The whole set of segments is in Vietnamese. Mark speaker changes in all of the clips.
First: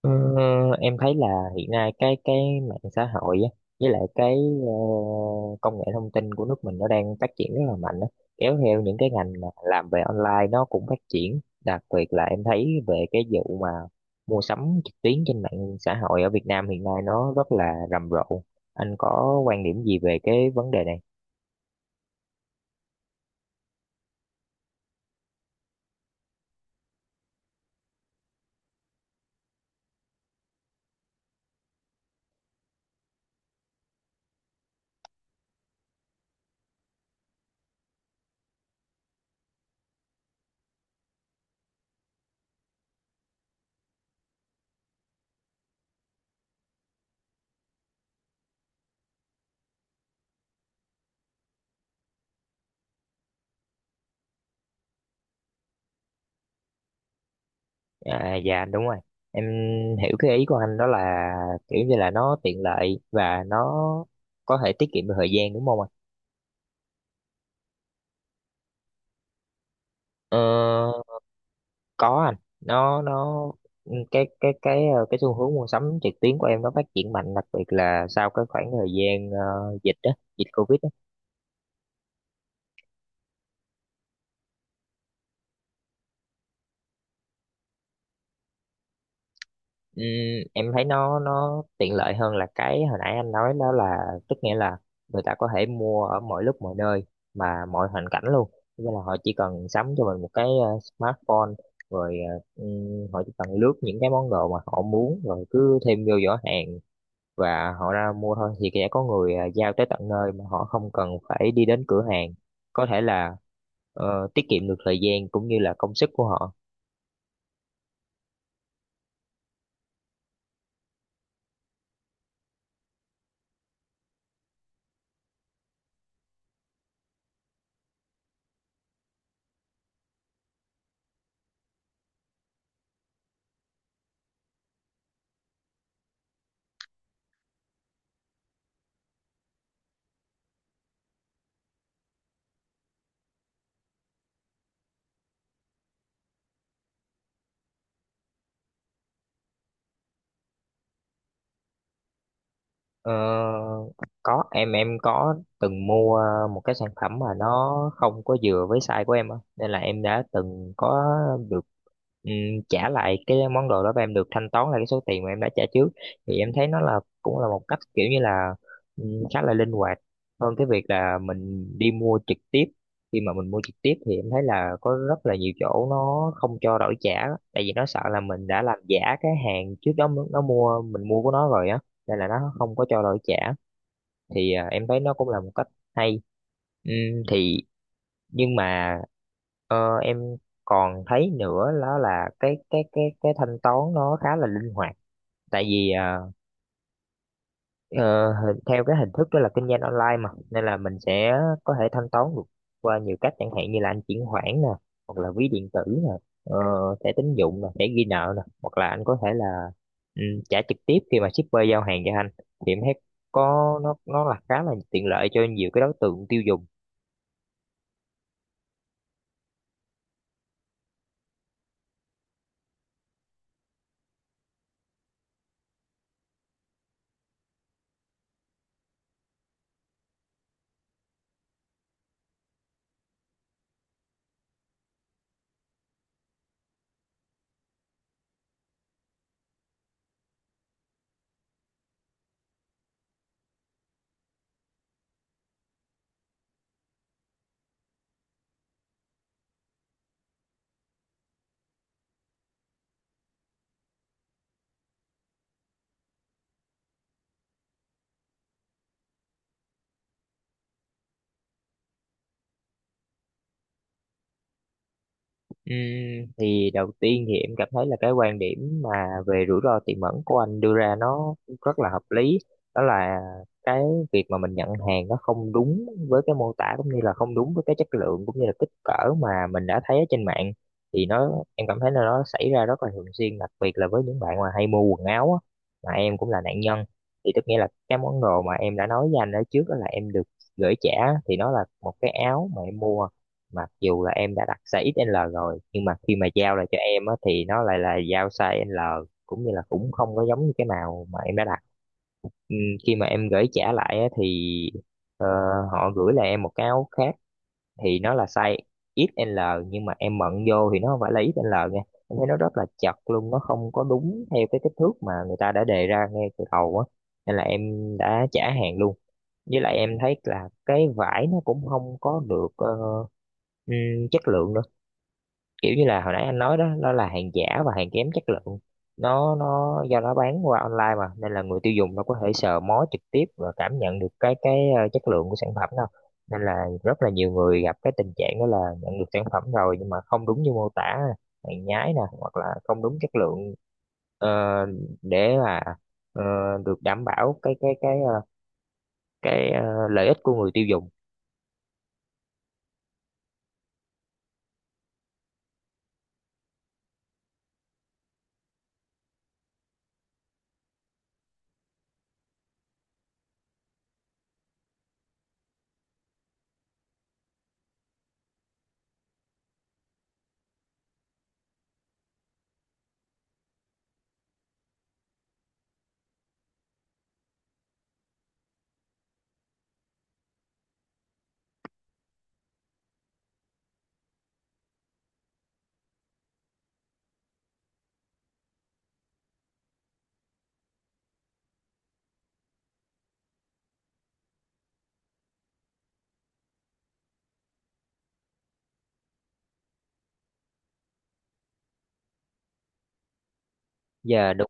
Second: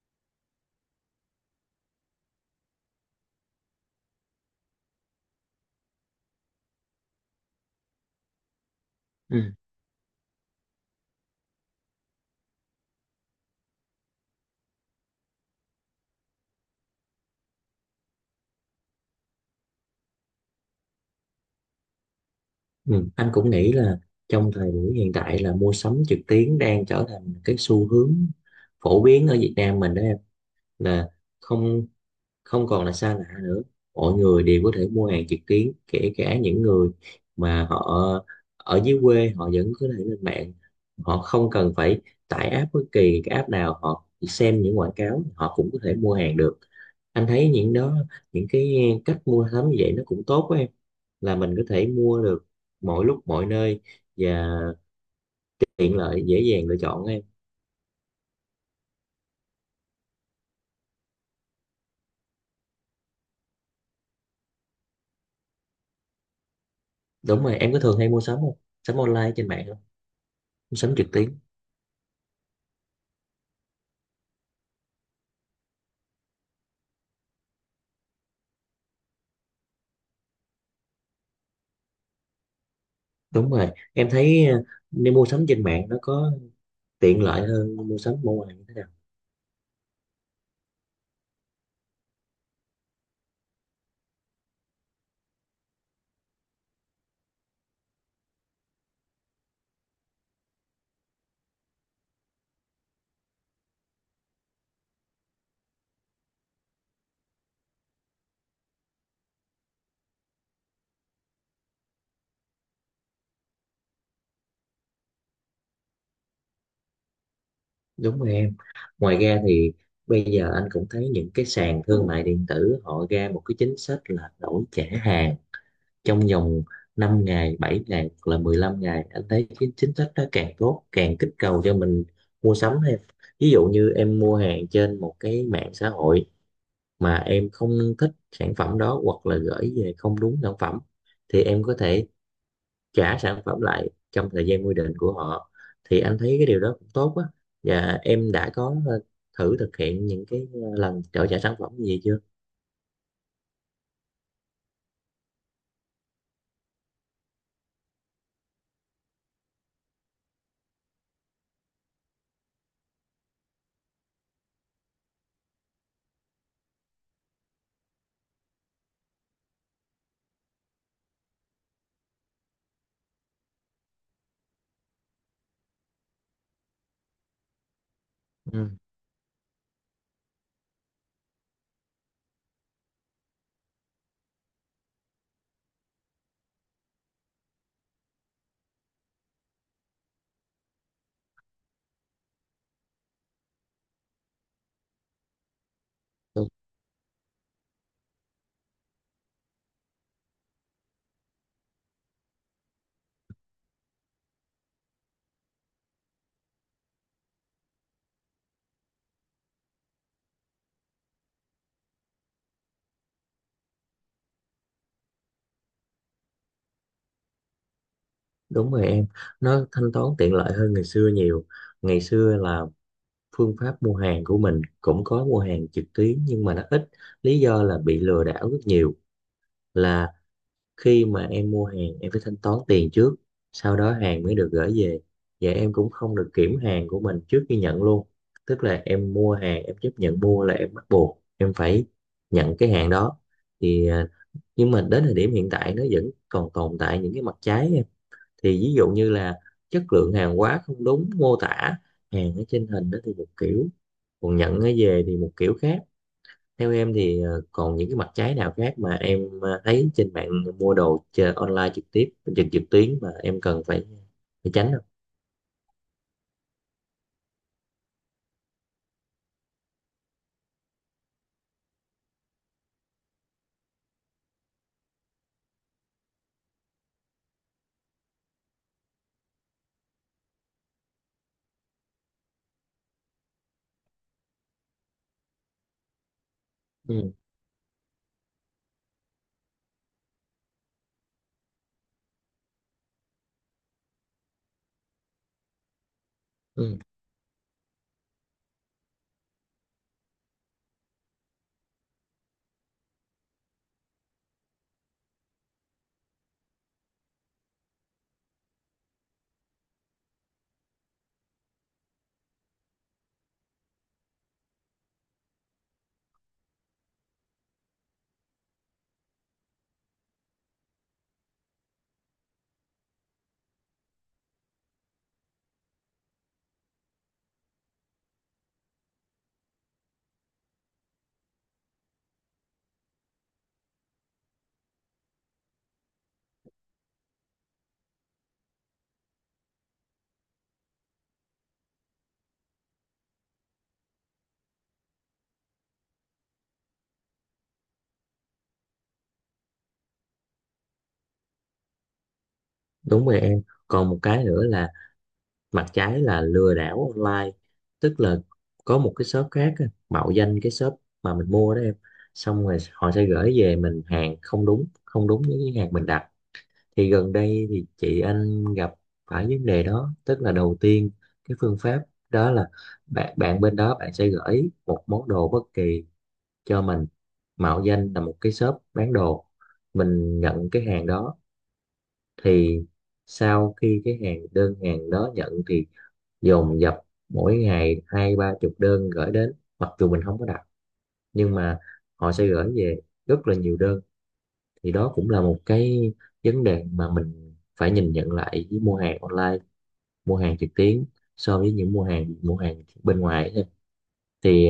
Speaker 1: Ờ, em thấy là hiện nay cái mạng xã hội á, với lại cái ờ, công nghệ thông tin của nước mình nó đang phát triển rất là mạnh á. Kéo theo những cái ngành mà
Speaker 2: Ừ.
Speaker 1: làm về online nó cũng phát triển, đặc biệt là em thấy về cái vụ mà mua sắm trực tuyến trên mạng xã hội ở Việt Nam hiện nay nó rất là rầm rộ. Anh có quan điểm gì về cái vấn đề này?
Speaker 2: Ừ. Anh cũng nghĩ là trong thời buổi hiện tại là mua sắm trực tuyến đang trở thành cái xu hướng phổ biến ở Việt Nam mình đó em, là không không còn là xa lạ nữa. Mọi người đều có thể mua hàng trực tuyến, kể cả những người mà họ ở dưới quê, họ vẫn có thể lên mạng. Họ không cần phải tải app, bất kỳ cái app nào, họ chỉ xem những quảng cáo họ cũng có thể mua hàng được. Anh thấy những cái cách mua sắm như vậy nó cũng tốt quá em, là mình có thể mua được mọi lúc mọi nơi, và tiện lợi, dễ dàng lựa chọn em.
Speaker 1: Dạ đúng rồi, em hiểu cái ý của anh đó là kiểu như là nó tiện lợi và nó có thể tiết kiệm được thời gian, đúng không ạ?
Speaker 2: Đúng rồi, em có thường hay mua sắm không, sắm online trên mạng không, mua
Speaker 1: Ờ,
Speaker 2: sắm trực tuyến?
Speaker 1: có anh. Nó cái ờ, Cái xu hướng mua sắm trực tuyến của em nó phát triển mạnh, đặc biệt là sau cái khoảng thời gian dịch á, dịch Covid á.
Speaker 2: Đúng rồi, em thấy nên mua sắm trên mạng nó có tiện lợi hơn mua sắm ở ngoài như thế nào?
Speaker 1: Ừm, em thấy nó tiện lợi hơn là cái hồi nãy anh nói đó, là tức nghĩa là người ta có thể mua ở mọi lúc mọi nơi mà mọi hoàn cảnh luôn, nên là họ chỉ cần sắm cho mình một cái smartphone, rồi họ chỉ cần lướt những cái món đồ mà họ muốn rồi cứ thêm vô giỏ hàng và họ ra mua thôi, thì sẽ có người giao tới tận nơi mà họ không cần phải đi đến cửa hàng, có thể là tiết kiệm được thời gian cũng như là công sức của họ.
Speaker 2: Đúng rồi em. Ngoài ra thì bây giờ anh cũng thấy những cái sàn thương mại điện tử họ ra một cái chính sách là đổi trả hàng trong vòng 5 ngày, 7 ngày hoặc là 15 ngày. Anh thấy cái chính sách đó càng tốt, càng kích cầu cho mình mua sắm thêm. Ví dụ như em mua hàng trên một cái mạng xã hội mà em không thích sản phẩm đó, hoặc là gửi về không đúng sản phẩm, thì em có thể trả sản phẩm lại trong thời gian quy định của họ. Thì anh thấy cái điều đó cũng tốt á. Và em đã có thử thực hiện những cái lần trợ trả sản phẩm gì chưa?
Speaker 1: Ờ, có Em có từng mua một cái sản phẩm mà nó không có vừa với size của em á, nên là em đã từng có được ừm, trả lại cái món đồ đó và em được thanh toán lại cái số tiền mà em đã trả trước. Thì em thấy nó là cũng là một cách, kiểu như là khá là linh hoạt hơn cái việc là mình đi mua trực tiếp. Khi mà mình mua trực tiếp thì em thấy là có rất là nhiều chỗ nó không cho đổi trả, tại vì nó sợ là mình đã
Speaker 2: Ừ.
Speaker 1: làm giả cái hàng trước đó nó mua mình mua của nó rồi á, nên là nó không có cho đổi trả. Em thấy nó cũng là một cách hay. Thì Nhưng mà em còn thấy nữa đó là cái thanh toán nó khá là linh hoạt, tại vì theo cái hình thức đó là kinh doanh online mà, nên là mình sẽ có thể thanh toán được qua nhiều cách, chẳng hạn như là anh chuyển khoản nè, hoặc là ví điện tử nè, ờ, thẻ tín dụng nè, thẻ ghi nợ nè, hoặc là anh có thể là ừ, trả trực tiếp khi mà shipper giao hàng cho anh. Thì em thấy có nó là khá là tiện lợi cho nhiều cái đối tượng tiêu dùng.
Speaker 2: Đúng rồi em, nó thanh toán tiện lợi hơn ngày xưa nhiều. Ngày xưa là phương pháp mua hàng của mình cũng có mua hàng trực tuyến nhưng mà nó ít. Lý do là bị lừa đảo rất nhiều. Là khi mà em mua hàng, em phải thanh toán tiền trước, sau đó hàng mới được gửi về. Và em cũng không được kiểm hàng của mình trước khi nhận luôn. Tức là em mua hàng, em chấp nhận mua là em bắt buộc em phải nhận cái hàng đó. Thì à, nhưng mà đến thời điểm hiện tại nó vẫn còn tồn tại những cái mặt trái. Thì ví dụ như là chất lượng hàng hóa không đúng mô tả, hàng ở trên hình đó thì một kiểu, còn nhận nó về thì một kiểu khác. Theo em thì còn những cái mặt trái nào khác mà em thấy trên mạng mua đồ chờ online, trực tiếp trực trực tuyến, mà em cần phải phải tránh không?
Speaker 1: Ừm, thì Đầu tiên thì em cảm thấy là cái quan điểm mà về rủi ro tiềm ẩn của anh đưa ra nó rất là hợp lý, đó là cái việc mà mình nhận hàng nó không đúng với cái mô tả cũng như là không đúng với cái chất lượng cũng như là kích cỡ mà mình đã thấy ở trên mạng. Thì nó em cảm thấy là nó xảy ra rất là thường xuyên, đặc biệt là với những bạn mà hay mua quần áo á, mà em cũng là nạn nhân.
Speaker 2: Ừ,
Speaker 1: Thì tức nghĩa là cái món đồ mà em đã nói với anh ở trước đó là em được gửi trả, thì nó là một cái áo mà em mua. Mặc dù là em đã đặt size XL rồi nhưng mà khi mà giao lại cho
Speaker 2: ừ,
Speaker 1: em á thì nó lại là giao size L, cũng như là cũng không có giống như cái nào mà em đã đặt. Ừm, Khi mà em gửi trả lại á thì ờ, họ gửi lại em một cái áo khác, thì nó là size XL, nhưng mà em mận vô thì nó không phải là XL nha, em thấy nó rất là chật luôn, nó không có đúng theo cái kích thước mà người ta đã đề ra ngay từ đầu á, nên là em đã trả hàng luôn. Với lại em thấy là cái vải nó cũng không có được chất lượng nữa, kiểu như là hồi nãy anh nói đó, nó là hàng giả và hàng kém chất lượng. Nó do nó bán qua online mà, nên là người tiêu dùng nó có thể sờ mó trực tiếp và cảm nhận được chất lượng của sản phẩm đâu, nên là rất là nhiều người gặp cái tình trạng đó là nhận được sản phẩm rồi nhưng mà không đúng như mô tả, hàng nhái nè hoặc là không đúng chất lượng. ờ, để mà ờ, được đảm bảo cái lợi ích của người tiêu dùng.
Speaker 2: đúng rồi em. Còn một cái nữa là mặt trái là lừa đảo online. Tức là có một cái shop khác á, mạo danh cái shop mà mình mua đó em, xong rồi họ sẽ gửi về mình hàng không đúng với cái hàng mình đặt. Thì gần đây thì chị anh gặp phải vấn đề đó. Tức là đầu tiên cái phương pháp đó là bạn bạn bên đó, bạn sẽ gửi một món đồ bất kỳ cho mình, mạo danh là một cái shop bán đồ. Mình nhận cái hàng đó, thì sau khi cái hàng đơn hàng đó nhận thì dồn dập mỗi ngày hai ba chục đơn gửi đến, mặc dù mình không có đặt, nhưng mà họ sẽ gửi về rất là nhiều đơn. Thì đó cũng là một cái vấn đề mà mình phải nhìn nhận lại với mua hàng online, mua hàng trực tuyến, so với những mua hàng bên ngoài ấy.
Speaker 1: Giờ,
Speaker 2: Thì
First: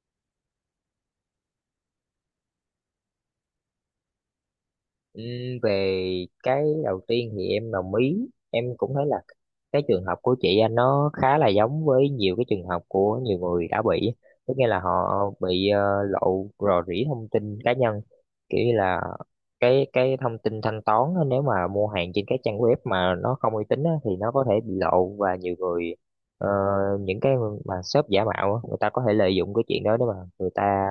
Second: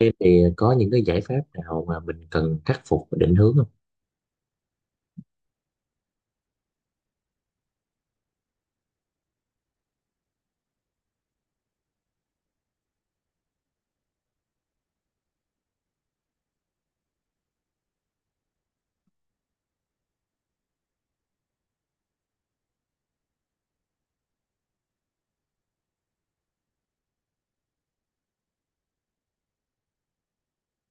Speaker 2: thế thì có những cái giải pháp nào mà mình cần khắc phục và định hướng không?
Speaker 1: Ừ, về cái đầu tiên thì em đồng ý, em cũng thấy là cái trường hợp của chị anh nó khá là giống với nhiều cái trường hợp của nhiều người đã bị. Tức nghĩa là họ bị lộ, rò rỉ thông tin cá nhân, kiểu như là cái thông tin thanh toán á, nếu mà mua hàng trên cái trang web mà nó không uy tín á, thì nó có thể bị lộ. Và nhiều người ờ, những cái mà shop giả mạo á, người ta có thể lợi dụng cái chuyện đó để mà người ta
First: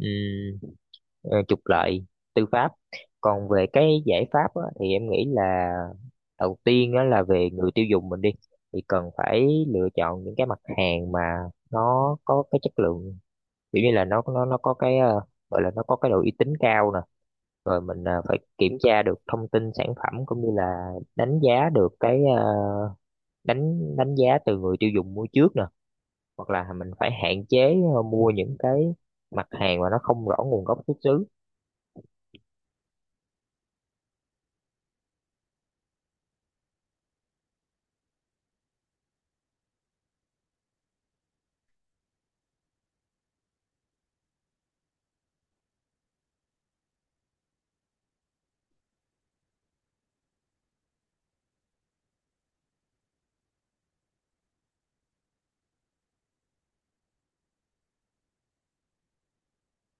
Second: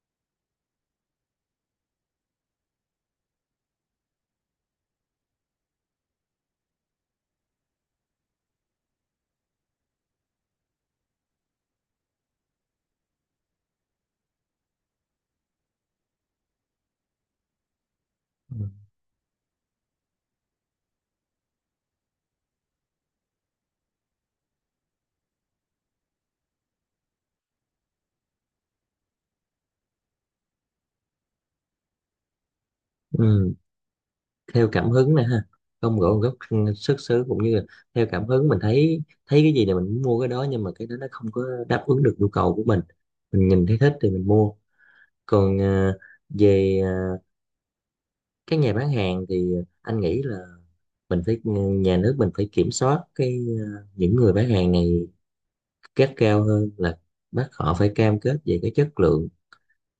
Speaker 1: ừm, trục lợi tư pháp. Còn về cái giải pháp á, thì em nghĩ là đầu tiên á, là về người tiêu dùng mình đi, thì cần phải lựa chọn những cái mặt hàng mà nó có cái chất lượng, kiểu như là nó có cái gọi là nó có cái độ uy tín cao nè. Rồi mình phải kiểm tra được thông tin sản phẩm cũng như là đánh giá được cái ờ, đánh đánh giá từ người tiêu dùng mua trước nè, hoặc là mình phải hạn chế mua những cái mặt hàng mà nó không rõ nguồn gốc xuất xứ.
Speaker 2: Ừ, theo cảm hứng nè ha, không gõ gốc, xuất xứ, cũng như là theo cảm hứng, mình thấy thấy cái gì là mình mua cái đó, nhưng mà cái đó nó không có đáp ứng được nhu cầu của Mình nhìn thấy thích thì mình mua. Còn về các nhà bán hàng thì anh nghĩ là nhà nước mình phải kiểm soát cái những người bán hàng này gắt cao hơn, là bắt họ phải cam kết về cái chất lượng,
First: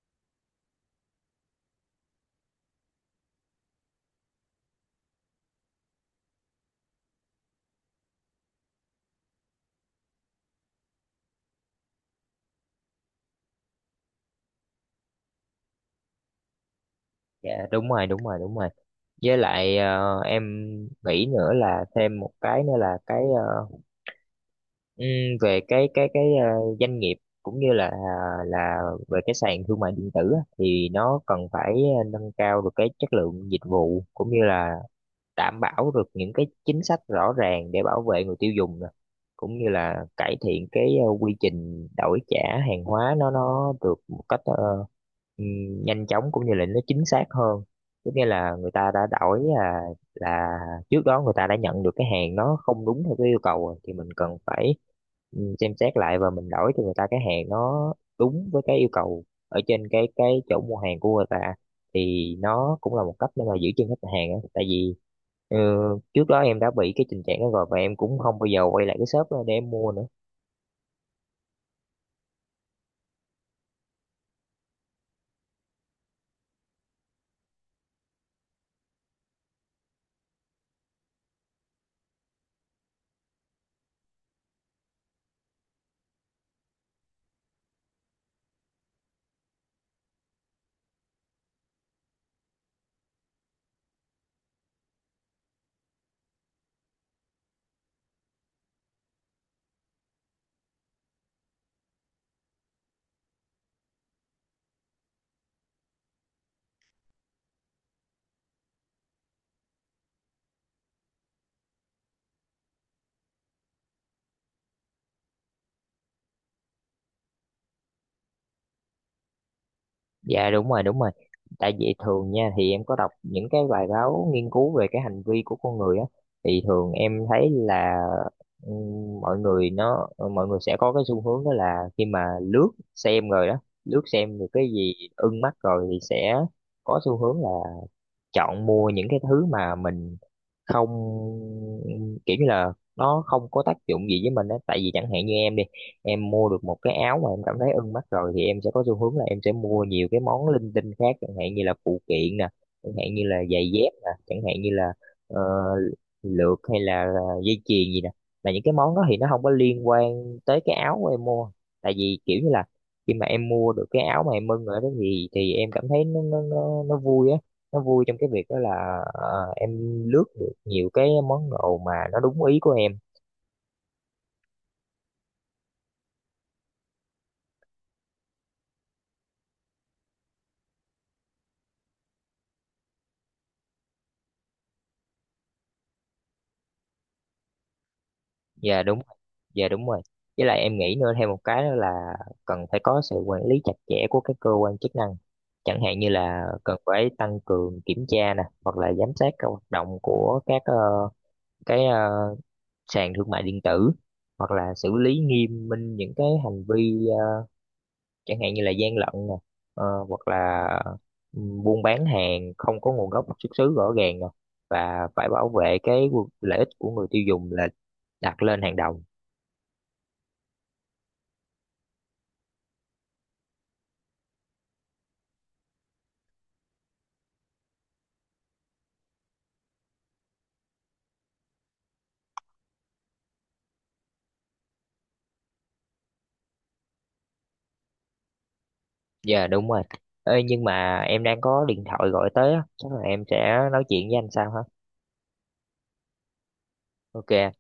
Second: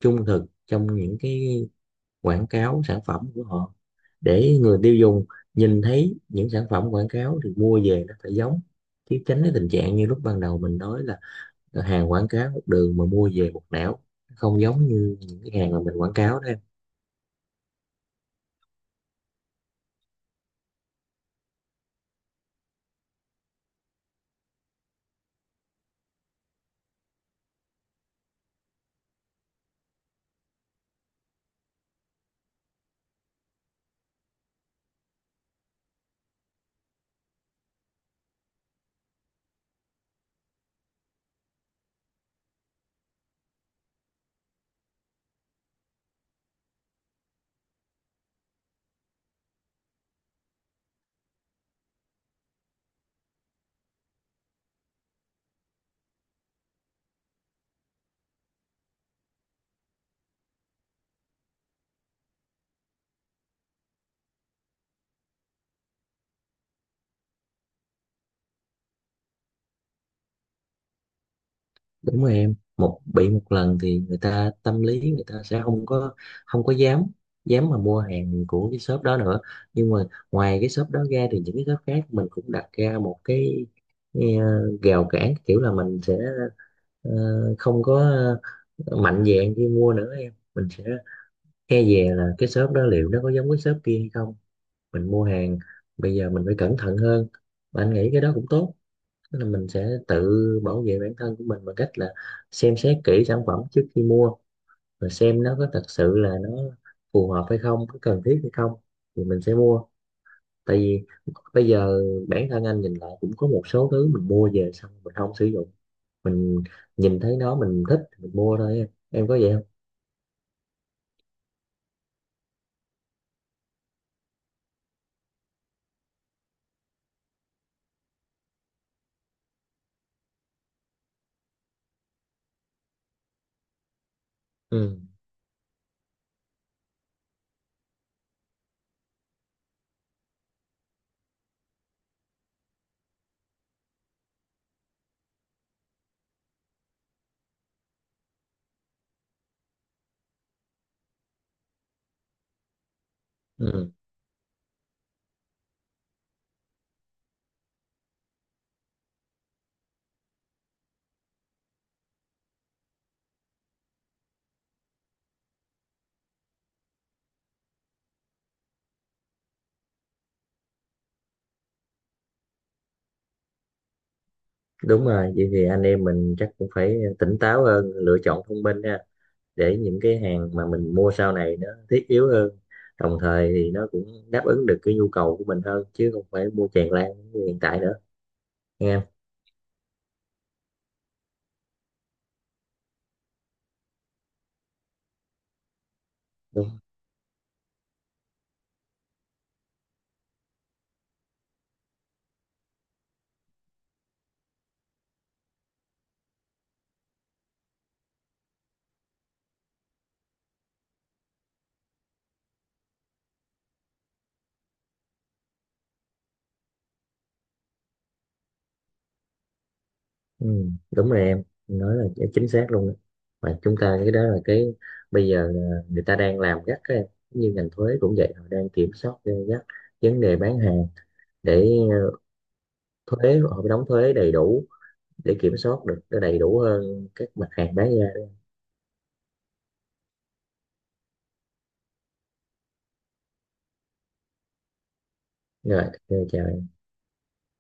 Speaker 2: trung thực trong những cái quảng cáo sản phẩm của họ, để người tiêu dùng nhìn thấy những sản phẩm quảng cáo thì mua về nó phải giống, chứ tránh cái tình trạng như lúc ban đầu mình nói là hàng quảng cáo một đường mà mua về một nẻo, không giống như những cái hàng mà mình quảng cáo đó.
Speaker 1: Dạ đúng rồi, đúng rồi, đúng rồi. Với lại em nghĩ nữa là thêm một cái nữa là ừm, về cái doanh nghiệp cũng như là là về cái sàn thương mại điện tử á, thì nó cần phải nâng cao được cái chất lượng dịch vụ cũng như là đảm bảo được những cái chính sách rõ ràng để bảo vệ người tiêu dùng nè, cũng như là cải thiện cái quy trình đổi trả hàng hóa, nó được một cách nhanh chóng cũng như là nó chính xác hơn. Tức nghĩa là người ta đã đổi là là trước đó người ta đã nhận được cái hàng nó không đúng theo cái yêu cầu rồi, thì mình cần phải xem xét lại và mình đổi cho người ta cái hàng nó đúng với cái yêu cầu ở trên cái chỗ mua hàng của người ta. Thì nó cũng là một cách để mà giữ chân khách hàng á, tại vì ờ, trước đó em đã bị cái tình trạng đó rồi và em cũng không bao giờ quay lại cái shop đó để em mua nữa.
Speaker 2: Đúng rồi em, bị một lần thì người ta tâm lý người ta sẽ không có dám dám mà mua hàng của cái shop đó nữa. Nhưng mà ngoài cái shop đó ra thì những cái shop khác mình cũng đặt ra một cái rào cản, kiểu là mình sẽ ờ, không có, mạnh dạn khi mua nữa em. Mình sẽ e dè là cái shop đó liệu nó có giống cái shop kia hay không. Mình mua hàng bây giờ mình phải cẩn thận hơn. Mà anh nghĩ cái đó cũng tốt. Tức là mình sẽ tự bảo vệ bản thân của mình bằng cách là xem xét kỹ sản phẩm trước khi mua, và xem nó có thật sự là nó phù hợp hay không, có cần thiết hay không, thì mình sẽ mua. Tại vì bây giờ bản thân anh nhìn lại cũng có một số thứ mình mua về xong mình không sử dụng. Mình nhìn thấy nó mình thích mình mua thôi. Em có vậy không?
Speaker 1: Dạ đúng rồi, đúng rồi. Tại vì thường nha, thì em có đọc những cái bài báo nghiên cứu về cái hành vi của con người á. Thì thường em thấy là mọi người sẽ có cái xu hướng đó là khi mà lướt xem rồi đó, lướt xem được cái gì
Speaker 2: Ừ.
Speaker 1: ưng mắt rồi thì sẽ có xu hướng là chọn mua những cái thứ mà mình không, kiểu như là nó không có tác dụng gì với mình á. Tại vì chẳng hạn như em đi, em mua được một cái áo mà em cảm thấy ưng mắt rồi thì em sẽ có xu hướng là em sẽ mua nhiều cái món linh tinh khác, chẳng hạn như là phụ kiện nè, chẳng hạn như là giày dép
Speaker 2: Ừ.
Speaker 1: nè, chẳng hạn như là ờ, lược hay là dây chuyền gì nè. Là những cái món đó thì nó không có liên quan tới cái áo của em mua. Tại vì kiểu như là khi mà em mua được cái áo mà em ưng rồi đó, thì em cảm thấy nó vui á, nó vui trong cái việc đó là em lướt được nhiều cái món đồ mà nó đúng ý của em.
Speaker 2: Đúng rồi, vậy thì anh em mình chắc cũng phải tỉnh táo hơn, lựa chọn thông minh ha. Để những cái hàng mà mình mua sau này nó thiết yếu hơn, đồng thời thì nó cũng đáp ứng được cái nhu cầu của mình hơn, chứ không phải mua tràn lan như hiện tại nữa.
Speaker 1: Dạ
Speaker 2: Nghe
Speaker 1: đúng.
Speaker 2: em.
Speaker 1: Dạ đúng rồi. Với lại em nghĩ nữa thêm một cái đó là cần phải có sự quản lý chặt chẽ của các cơ quan chức năng, chẳng hạn như là cần
Speaker 2: Đúng.
Speaker 1: phải tăng cường kiểm tra nè, hoặc là giám sát các hoạt động của các cái ờ, sàn thương mại điện tử, hoặc là xử lý nghiêm minh những cái hành vi chẳng hạn như là gian lận nè, hoặc là buôn bán hàng không có nguồn gốc xuất xứ rõ ràng nè, và phải bảo vệ cái lợi ích của người tiêu dùng là đặt lên hàng đầu.
Speaker 2: Ừ, đúng rồi em nói là chính xác luôn đó. Mà chúng ta cái đó là cái, bây giờ là người ta đang làm gắt các em, như ngành thuế cũng vậy, họ đang kiểm soát gay gắt vấn đề bán hàng, để thuế họ phải đóng thuế đầy đủ, để kiểm soát được nó đầy đủ hơn các mặt hàng bán ra.
Speaker 1: Dạ đúng rồi. Ê, nhưng mà em đang có điện thoại gọi tới á, chắc là em sẽ nói chuyện với anh sau ha.
Speaker 2: Rồi, ok, chào.
Speaker 1: Ok.